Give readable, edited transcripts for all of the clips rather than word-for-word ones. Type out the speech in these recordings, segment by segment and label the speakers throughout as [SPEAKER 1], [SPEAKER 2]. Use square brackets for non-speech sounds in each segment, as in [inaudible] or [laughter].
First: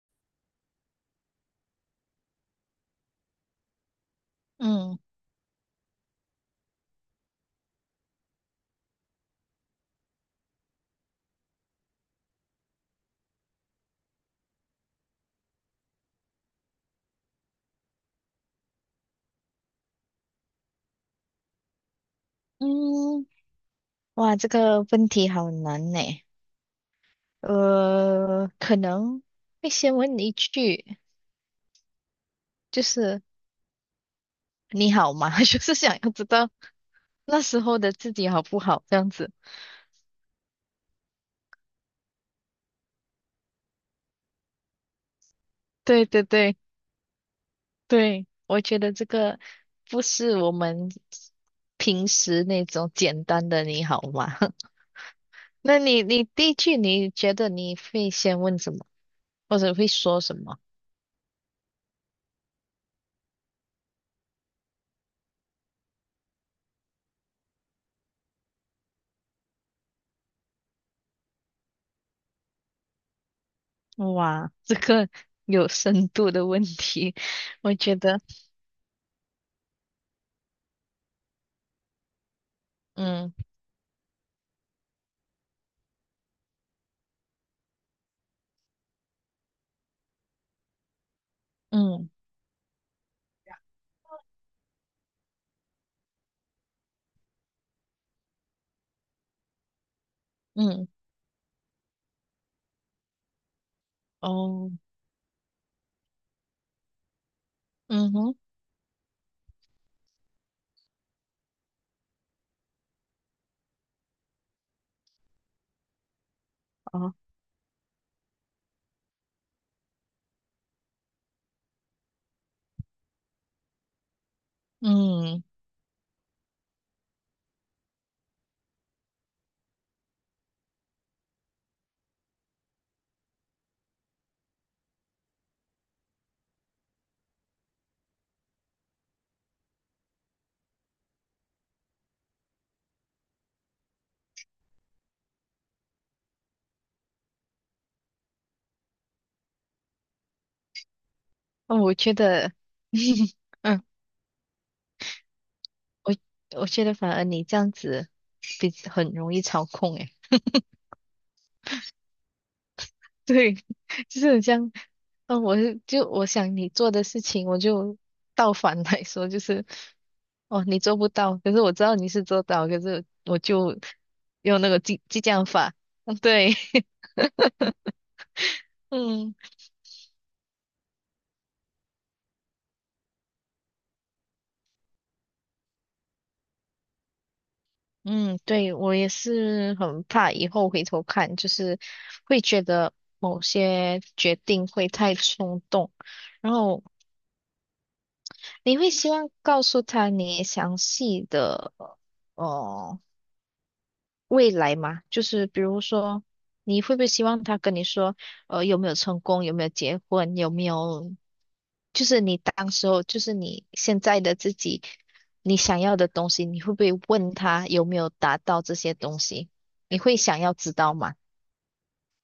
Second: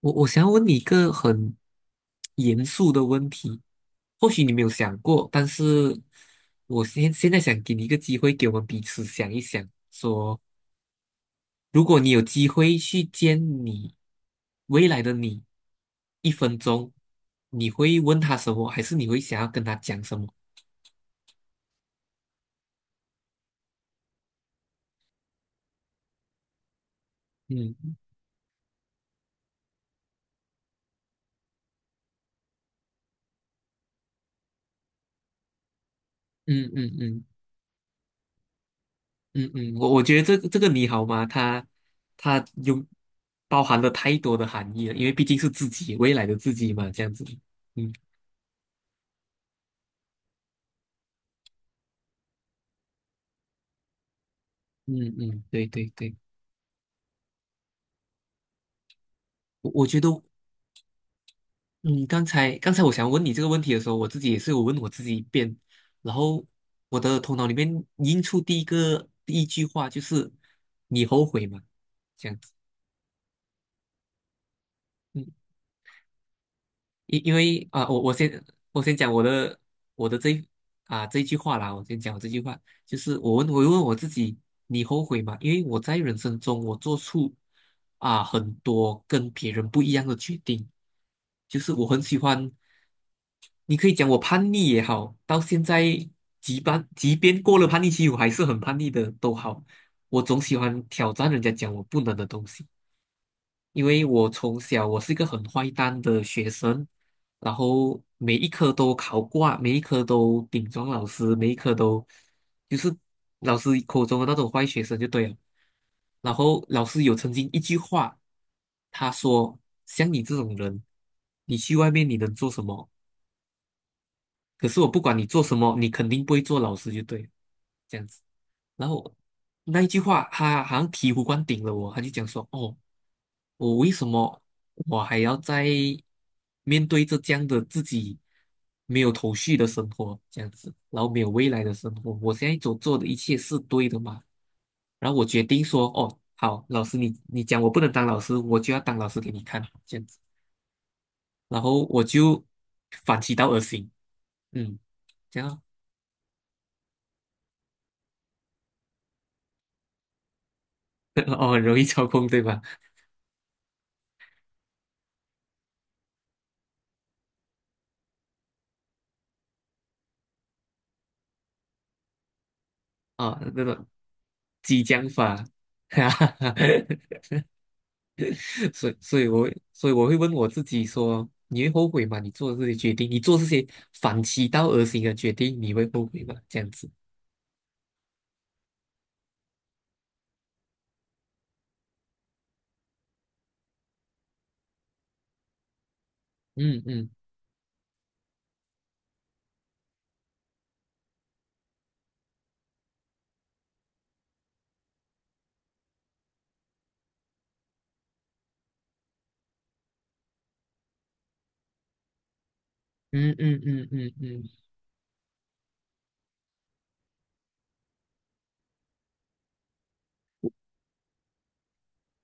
[SPEAKER 1] 我想要问你一个很严肃的问题，或许你没有想
[SPEAKER 2] 嗯
[SPEAKER 1] 过，但是我现在想给你一个机会，给我们彼此想一想，说如果你有机会去见你未来的你，一分钟，你会问他什么，还是你会想要跟他讲什么？
[SPEAKER 2] 嗯，哇，这个问题好难呢。
[SPEAKER 1] 嗯
[SPEAKER 2] 可能会先问一句，就是你好吗？[laughs] 就是想要知道
[SPEAKER 1] 嗯嗯嗯
[SPEAKER 2] 那时候的自己好不好，这样子。
[SPEAKER 1] 嗯嗯，我觉得这个你好吗？它有包含了太多的含义了，因为毕竟是自己
[SPEAKER 2] 对
[SPEAKER 1] 未
[SPEAKER 2] 对
[SPEAKER 1] 来的自
[SPEAKER 2] 对
[SPEAKER 1] 己嘛，这样子。嗯。
[SPEAKER 2] 对，我觉得这个不是我们平时那种简单的你好吗？[laughs]
[SPEAKER 1] 嗯嗯，对
[SPEAKER 2] 那
[SPEAKER 1] 对
[SPEAKER 2] 你
[SPEAKER 1] 对，
[SPEAKER 2] 你第一句你觉得你会先问什么，或
[SPEAKER 1] 我
[SPEAKER 2] 者
[SPEAKER 1] 我
[SPEAKER 2] 会
[SPEAKER 1] 觉得，
[SPEAKER 2] 说什么？
[SPEAKER 1] 嗯，刚才我想问你这个问题的时候，我自己也是有问我自己一遍，然后我的头脑里面映出第一个第一句话就是"你后悔吗？"这样子。
[SPEAKER 2] 哇，这个
[SPEAKER 1] 嗯，
[SPEAKER 2] 有深度的问题，
[SPEAKER 1] 因为
[SPEAKER 2] 我
[SPEAKER 1] 啊、
[SPEAKER 2] 觉
[SPEAKER 1] 我我
[SPEAKER 2] 得，
[SPEAKER 1] 先我先讲我的这一句话啦，我先讲我这句话，就是
[SPEAKER 2] 嗯
[SPEAKER 1] 我问我自己，你后悔吗？因为我在人生中我做出很多跟别人不一样的决定。就是我很
[SPEAKER 2] 嗯
[SPEAKER 1] 喜欢你可以讲我叛逆也好，到现在即便过了叛逆期，我还是很叛逆的都好，我总喜欢
[SPEAKER 2] 嗯，
[SPEAKER 1] 挑战人家讲我不能的东西，因为我从
[SPEAKER 2] 哦，
[SPEAKER 1] 小我是一个很坏蛋的学生，然后
[SPEAKER 2] 嗯
[SPEAKER 1] 每
[SPEAKER 2] 哼，
[SPEAKER 1] 一科都考挂，每一科都顶撞老师，每一科都就是老师口中的那种坏学生就对了。然后老师
[SPEAKER 2] 哦，
[SPEAKER 1] 有曾经一句话，他说："像你这种人，你去外面你能做什么？"可是我不管你做
[SPEAKER 2] 嗯，
[SPEAKER 1] 什么，你肯定不会做老师就对了，这样子。然后那一句话，他好像醍醐灌顶了我，他就讲说："哦，我为什么我还要在面对着这样的自己没有头绪的生活，这样子，然后没有未来的生活？我现在所做的一切是对的吗？"然后我决定说："哦，好，老师你讲我不能当老师，我就要当老师给你看，这样子。"然
[SPEAKER 2] 哦，
[SPEAKER 1] 后
[SPEAKER 2] 我
[SPEAKER 1] 我
[SPEAKER 2] 觉
[SPEAKER 1] 就
[SPEAKER 2] 得，
[SPEAKER 1] 反其
[SPEAKER 2] [laughs]
[SPEAKER 1] 道而
[SPEAKER 2] 嗯，
[SPEAKER 1] 行，嗯，这样
[SPEAKER 2] 我我觉得反而你这样子比很容易操控，诶，
[SPEAKER 1] [laughs] 哦，很容易操控，对吧？
[SPEAKER 2] 对，[laughs] 就是这样，嗯，我是就我想你做的事情，我就倒反来说，就是，哦，你做不到，可是我知道你是做到，可是我
[SPEAKER 1] 那
[SPEAKER 2] 就
[SPEAKER 1] 种
[SPEAKER 2] 用那个
[SPEAKER 1] 激
[SPEAKER 2] 激
[SPEAKER 1] 将
[SPEAKER 2] 激
[SPEAKER 1] 法，
[SPEAKER 2] 将法，
[SPEAKER 1] [laughs]
[SPEAKER 2] [laughs]
[SPEAKER 1] 哈
[SPEAKER 2] 嗯，
[SPEAKER 1] 哈哈，
[SPEAKER 2] 对。[laughs]
[SPEAKER 1] 所以，所以
[SPEAKER 2] 嗯
[SPEAKER 1] 我会所以我会问我自己说，你会后悔吗？你做的这些决定，你做这些反其道而行的决定，你会后悔吗？这样子。
[SPEAKER 2] 嗯，对，我也是很怕以后回头看，就是会觉得某些决定会太冲动，然
[SPEAKER 1] 嗯
[SPEAKER 2] 后
[SPEAKER 1] 嗯
[SPEAKER 2] 你会希望告诉他你详细的哦、呃未来嘛，就是比如说，你会不会希望他跟你说，有没有成功，有没有结婚，有没有，就是你当时候，就
[SPEAKER 1] 嗯
[SPEAKER 2] 是
[SPEAKER 1] 嗯
[SPEAKER 2] 你
[SPEAKER 1] 嗯嗯
[SPEAKER 2] 现
[SPEAKER 1] 嗯，
[SPEAKER 2] 在的
[SPEAKER 1] 嗯，
[SPEAKER 2] 自己，你想要的东西，你会不会问他有没有达到这些东西？你会想要知道吗？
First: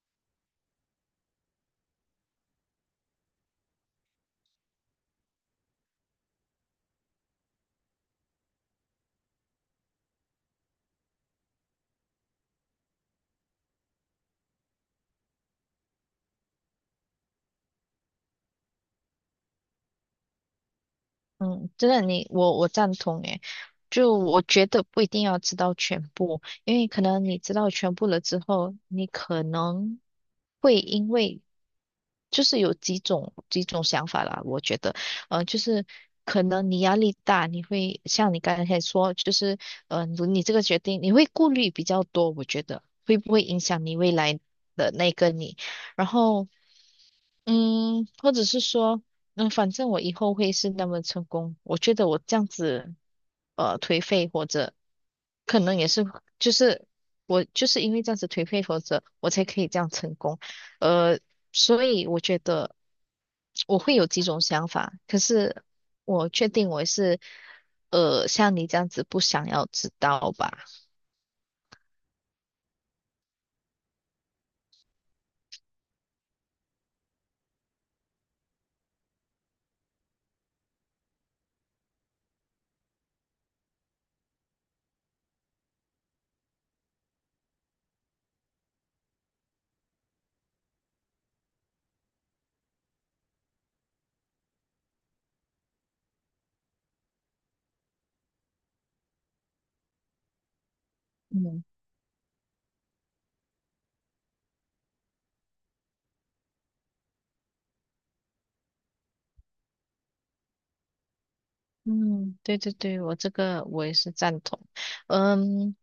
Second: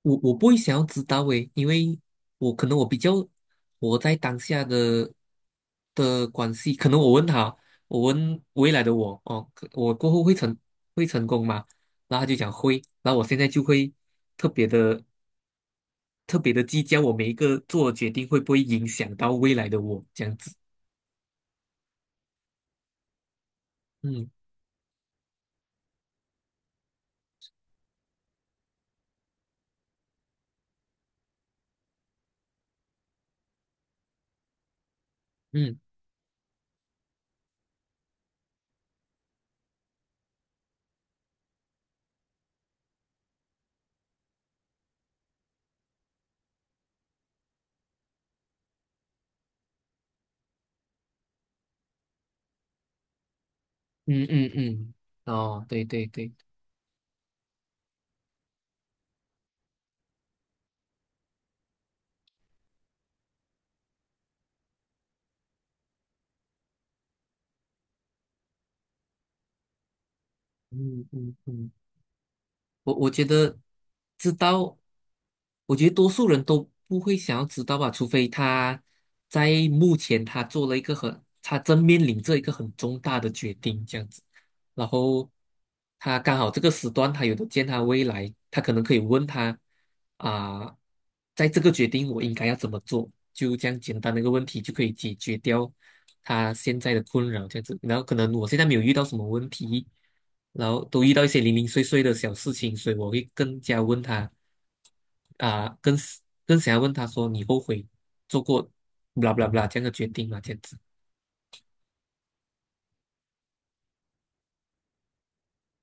[SPEAKER 1] 我不会想要知道诶，因为我可能我比较活在当下的关系，可能我问他，我问未来的我，哦，可我过后会成功吗？然后他就讲会，然后我现在就会特别的特别的计较，我每一个做的决定会不会影响到未来的我，这样子。
[SPEAKER 2] 嗯，真的你，我赞同诶，就
[SPEAKER 1] 嗯
[SPEAKER 2] 我觉得不一定要知道全部，因为可能你知道全部了之后，你可能会因为就是有几种想法啦，我觉得，就
[SPEAKER 1] 嗯
[SPEAKER 2] 是可能你压力大，你会像你刚才说，就是你这个决定你会顾虑比较多，我觉得会不会影响你未来的那个你，然后。或者是说，反正我以后会是那么成功。我觉得我这样子，颓
[SPEAKER 1] 嗯
[SPEAKER 2] 废或
[SPEAKER 1] 嗯
[SPEAKER 2] 者
[SPEAKER 1] 嗯，
[SPEAKER 2] 可
[SPEAKER 1] 哦，
[SPEAKER 2] 能
[SPEAKER 1] 对
[SPEAKER 2] 也是，
[SPEAKER 1] 对对，
[SPEAKER 2] 就是我就是因为这样子颓废或者我才可以这样成功。呃，所以我觉得我会有几种想法，可是我确定我是，像你这样子不想要知道吧。
[SPEAKER 1] 嗯嗯嗯。我觉得知道，我觉得多数人都不会想要知道吧，除非他在目前他做了一个很，他正面临着一个很重大的决定，这样子。然后他刚好这个时段他有的见他未来，他可能可以问他啊、在这个决定我应该要怎么做，就这样简单的一个问题就可以解决掉他现在的困扰，这样子。然后可能我现在没有遇到什么问题，然后都遇到一些零
[SPEAKER 2] 嗯
[SPEAKER 1] 零碎碎的小事情，所以我会更加问他啊、更更想要问他说你后悔做过 blah b l 这样的决定吗？这样子。
[SPEAKER 2] 嗯，对对对，我这个我也是赞同。嗯，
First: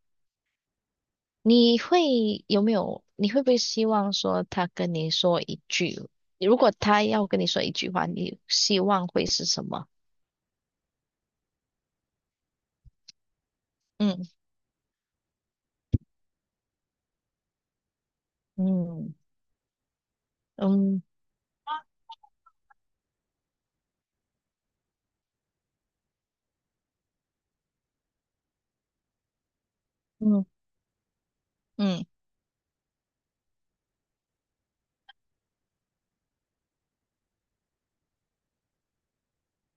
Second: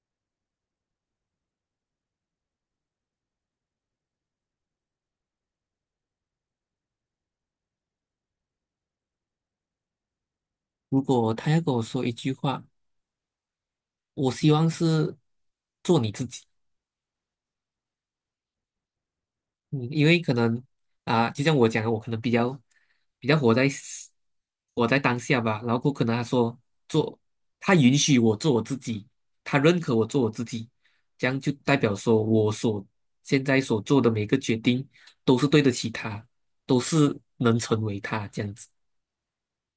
[SPEAKER 2] 你会有没有？你会不会希望说他跟你说一句？如果他要跟你说一句话，你希望会是什么？
[SPEAKER 1] 如果他要跟我说一句话。我
[SPEAKER 2] 嗯
[SPEAKER 1] 希望是做你自己，
[SPEAKER 2] 嗯
[SPEAKER 1] 嗯，因为可能
[SPEAKER 2] 嗯
[SPEAKER 1] 就像我讲的，我可能比较活在 当下吧，然后过可能他说做，他允许我做我自己，他认可我做我自
[SPEAKER 2] 嗯
[SPEAKER 1] 己，这样就代表
[SPEAKER 2] 嗯。
[SPEAKER 1] 说现在所做的每个决定都是对得起他，都是能成为他，这样子。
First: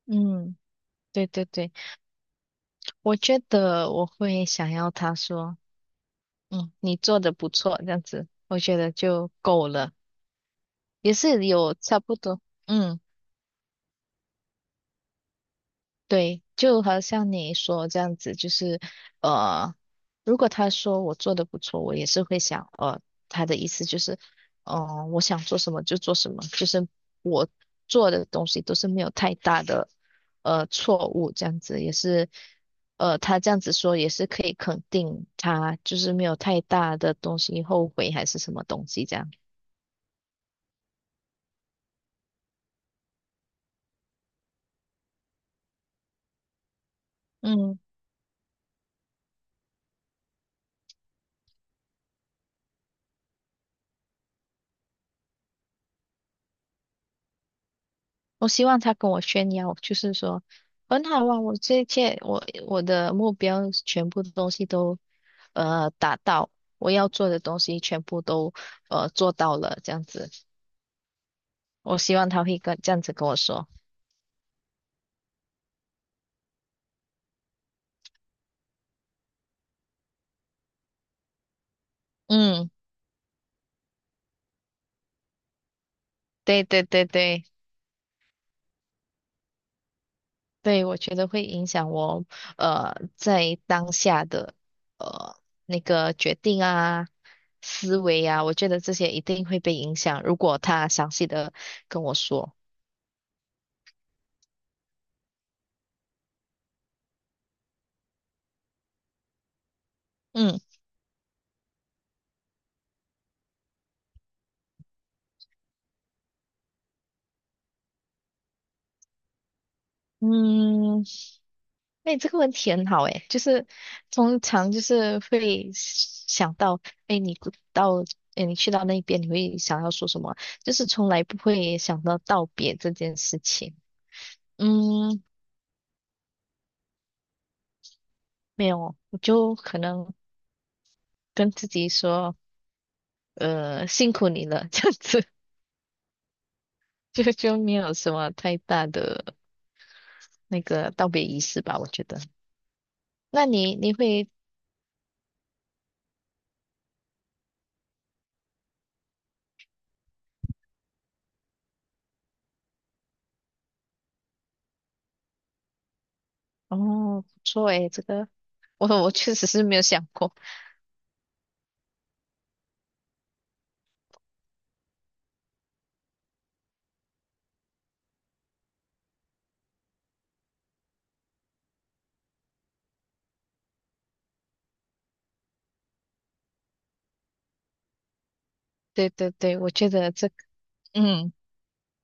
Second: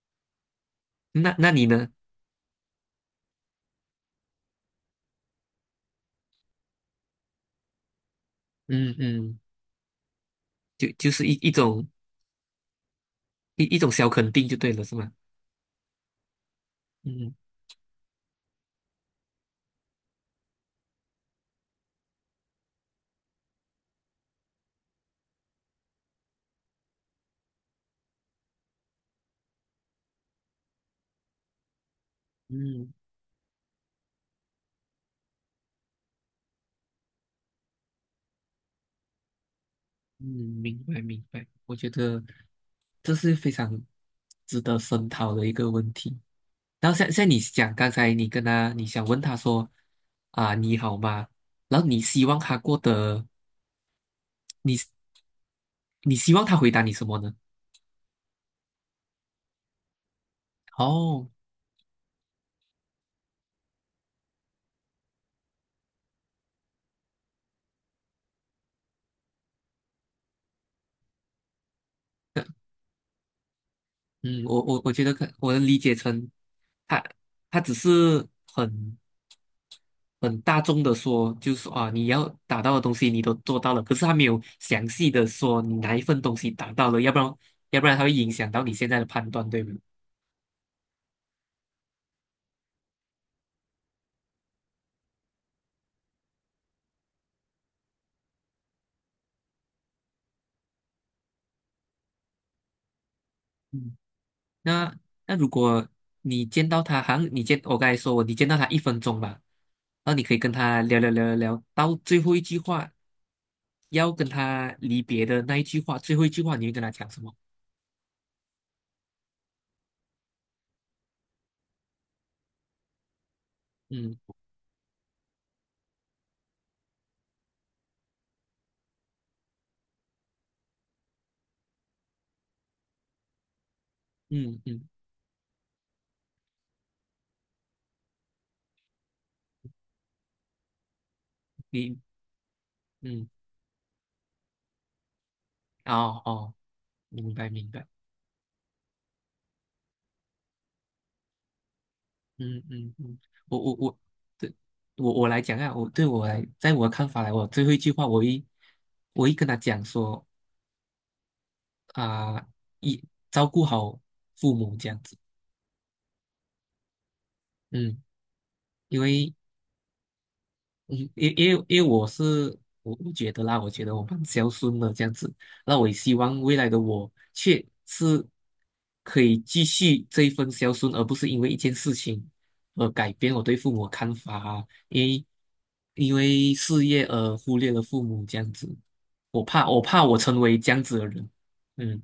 [SPEAKER 2] 嗯，对
[SPEAKER 1] 那
[SPEAKER 2] 对
[SPEAKER 1] 那你
[SPEAKER 2] 对，
[SPEAKER 1] 呢？
[SPEAKER 2] 我觉得我会想要他说，你做的不错，这样子，我觉得
[SPEAKER 1] 嗯
[SPEAKER 2] 就
[SPEAKER 1] 嗯，
[SPEAKER 2] 够了，
[SPEAKER 1] 就就
[SPEAKER 2] 也
[SPEAKER 1] 是一
[SPEAKER 2] 是
[SPEAKER 1] 一
[SPEAKER 2] 有
[SPEAKER 1] 种
[SPEAKER 2] 差不多，嗯。
[SPEAKER 1] 一一种小肯定就对了，是吗？
[SPEAKER 2] 对，就好像
[SPEAKER 1] 嗯
[SPEAKER 2] 你说这样子，就是呃，如果他说我做的不错，我也是会想，他的意思就是，我想做什么就做什么，就是我做的东西都是没有太大的错误，这样子也是，
[SPEAKER 1] 嗯。
[SPEAKER 2] 他这样子说也是可以肯定他就是没有太大的东西后悔还是什么东西这样。
[SPEAKER 1] 嗯，明白明白，我觉得这是非常值得深讨的一个问题。然后像你讲，
[SPEAKER 2] 嗯。
[SPEAKER 1] 刚才你跟他，你想问他说啊，你好吗？然后你希望他过得，你你希望他回答你什么呢？
[SPEAKER 2] 我希望他跟我炫耀，就是说很好
[SPEAKER 1] 哦，
[SPEAKER 2] 啊，我这一切，我的目标全部的东西都达到，我要做的东西全部都做到了，这样子。我希望他会跟这样子跟我说，
[SPEAKER 1] 嗯，我觉得可我能理解成他他只是很很大众的说，就是说啊，你要达
[SPEAKER 2] 嗯，
[SPEAKER 1] 到的东西你都做到了，可是他没有详细的说你哪一份东西
[SPEAKER 2] 对
[SPEAKER 1] 达
[SPEAKER 2] 对
[SPEAKER 1] 到了，
[SPEAKER 2] 对
[SPEAKER 1] 要不然
[SPEAKER 2] 对
[SPEAKER 1] 他会影响到你现在的判断，对吗？
[SPEAKER 2] 对，我觉得会影响我在当下的呃那个决定啊。思维啊，我觉得这些一定会被影响。如果他详细的跟我说，
[SPEAKER 1] 嗯，那那如果你见到他，好像你见我刚才说我你见到他一分钟吧，然后你可以跟
[SPEAKER 2] 嗯。
[SPEAKER 1] 他聊聊聊聊聊，到最后一句话要跟他离别的那一句话，最后一句话你会跟他讲什么？
[SPEAKER 2] 嗯，哎，这个问题很好哎，就是
[SPEAKER 1] 嗯
[SPEAKER 2] 通常就是会想到，哎，你不到，哎，你去到那边，你会想要说什么？就是从来不会想到道别这件事情。
[SPEAKER 1] 嗯嗯，
[SPEAKER 2] 嗯，没有，我就可能跟自己
[SPEAKER 1] 你
[SPEAKER 2] 说，
[SPEAKER 1] 嗯
[SPEAKER 2] 辛苦你了，[laughs] 这样子，
[SPEAKER 1] 嗯哦哦，
[SPEAKER 2] [laughs] 就
[SPEAKER 1] 明白
[SPEAKER 2] 就
[SPEAKER 1] 明
[SPEAKER 2] 没
[SPEAKER 1] 白。
[SPEAKER 2] 有什么太大的那个道别仪式吧，我觉得。
[SPEAKER 1] 嗯嗯嗯，
[SPEAKER 2] 那
[SPEAKER 1] 我我
[SPEAKER 2] 你
[SPEAKER 1] 我，
[SPEAKER 2] 会，
[SPEAKER 1] 对，我来讲啊，我对我来，在我的看法来，我最后一句话，我一跟他讲说啊，一照顾好父母，这样子。
[SPEAKER 2] 哦，不错哎，
[SPEAKER 1] 嗯，
[SPEAKER 2] 这个我
[SPEAKER 1] 因
[SPEAKER 2] 我
[SPEAKER 1] 为
[SPEAKER 2] 确实是没有想过。
[SPEAKER 1] 嗯，因为我是不觉得啦，我觉得我蛮孝顺的，这样子。那我也希望未来的我却是可以继续这一份孝顺，而不是因为一件事情而改变我对父母的看法啊，因为事业而忽略了父母，这样子，
[SPEAKER 2] 对对
[SPEAKER 1] 我
[SPEAKER 2] 对，
[SPEAKER 1] 怕
[SPEAKER 2] 我
[SPEAKER 1] 我
[SPEAKER 2] 觉
[SPEAKER 1] 怕
[SPEAKER 2] 得
[SPEAKER 1] 我
[SPEAKER 2] 这个。
[SPEAKER 1] 成为这样子的人。
[SPEAKER 2] 嗯。
[SPEAKER 1] 嗯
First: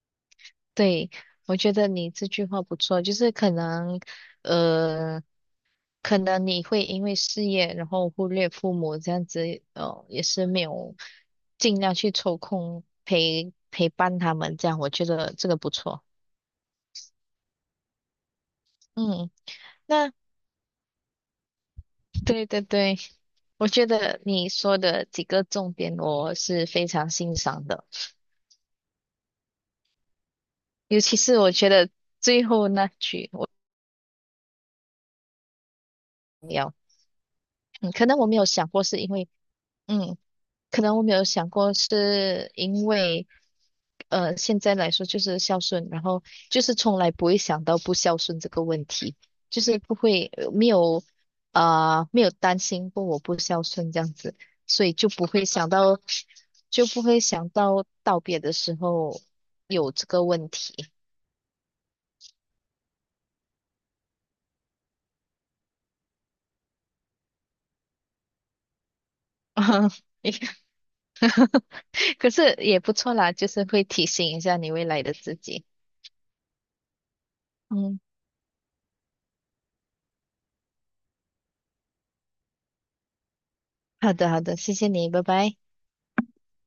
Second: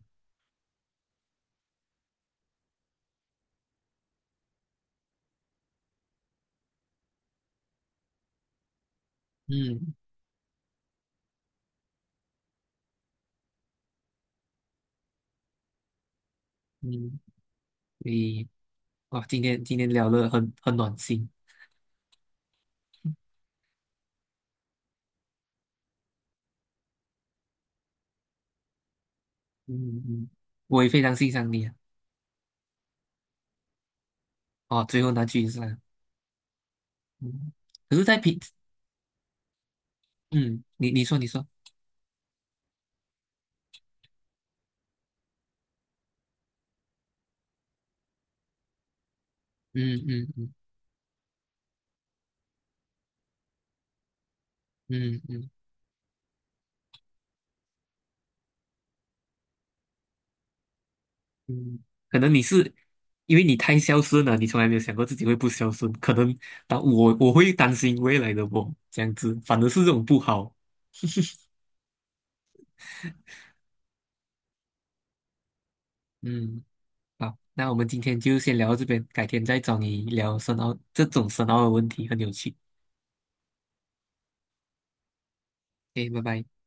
[SPEAKER 2] 对，我觉得你这句话不错，就是可能，呃，可能你会因为事业，然后忽略父母这样子，
[SPEAKER 1] 嗯
[SPEAKER 2] 哦，也是没有尽量去抽空陪伴他们，这样我觉得这个不错。
[SPEAKER 1] 嗯，所以哇，
[SPEAKER 2] 嗯，
[SPEAKER 1] 今天聊
[SPEAKER 2] 那
[SPEAKER 1] 得很暖心，
[SPEAKER 2] 对对对，我觉得你说的几个重点我是非常欣赏的，
[SPEAKER 1] 嗯嗯，我也
[SPEAKER 2] 尤
[SPEAKER 1] 非常
[SPEAKER 2] 其
[SPEAKER 1] 欣
[SPEAKER 2] 是
[SPEAKER 1] 赏
[SPEAKER 2] 我
[SPEAKER 1] 你
[SPEAKER 2] 觉
[SPEAKER 1] 啊，
[SPEAKER 2] 得最后那句我
[SPEAKER 1] 哦，最后那句是。
[SPEAKER 2] 要，
[SPEAKER 1] 嗯，
[SPEAKER 2] 嗯，
[SPEAKER 1] 可是，
[SPEAKER 2] 可
[SPEAKER 1] 在
[SPEAKER 2] 能我没
[SPEAKER 1] 平，
[SPEAKER 2] 有想过是因为。嗯。
[SPEAKER 1] 嗯，
[SPEAKER 2] 可
[SPEAKER 1] 你
[SPEAKER 2] 能我
[SPEAKER 1] 你
[SPEAKER 2] 没
[SPEAKER 1] 说
[SPEAKER 2] 有
[SPEAKER 1] 你说，
[SPEAKER 2] 想过，是因为，现在来说就是孝顺，然后就是从来不会想到不孝顺这个问题，就是
[SPEAKER 1] 嗯
[SPEAKER 2] 不会
[SPEAKER 1] 嗯嗯
[SPEAKER 2] 没有没有担心过我不孝顺这样子，所以就
[SPEAKER 1] 嗯
[SPEAKER 2] 不会
[SPEAKER 1] 嗯
[SPEAKER 2] 想到就不会想到道别的时候有这个问题。
[SPEAKER 1] 嗯，可能你是因为你太孝顺了，你从来没有想过自己会不孝顺，可能当我会担心未来的我这样子，
[SPEAKER 2] [laughs]
[SPEAKER 1] 反而是
[SPEAKER 2] 啊
[SPEAKER 1] 这种不好。
[SPEAKER 2] 可是也不错啦，就是会提醒一下你未来的自己。
[SPEAKER 1] 嗯，好，那我们今
[SPEAKER 2] 嗯，
[SPEAKER 1] 天就先聊到这边，改天再找你聊深奥这种深奥的问题，很有趣。
[SPEAKER 2] 好的好的，谢谢你，拜拜。
[SPEAKER 1] OK，拜拜。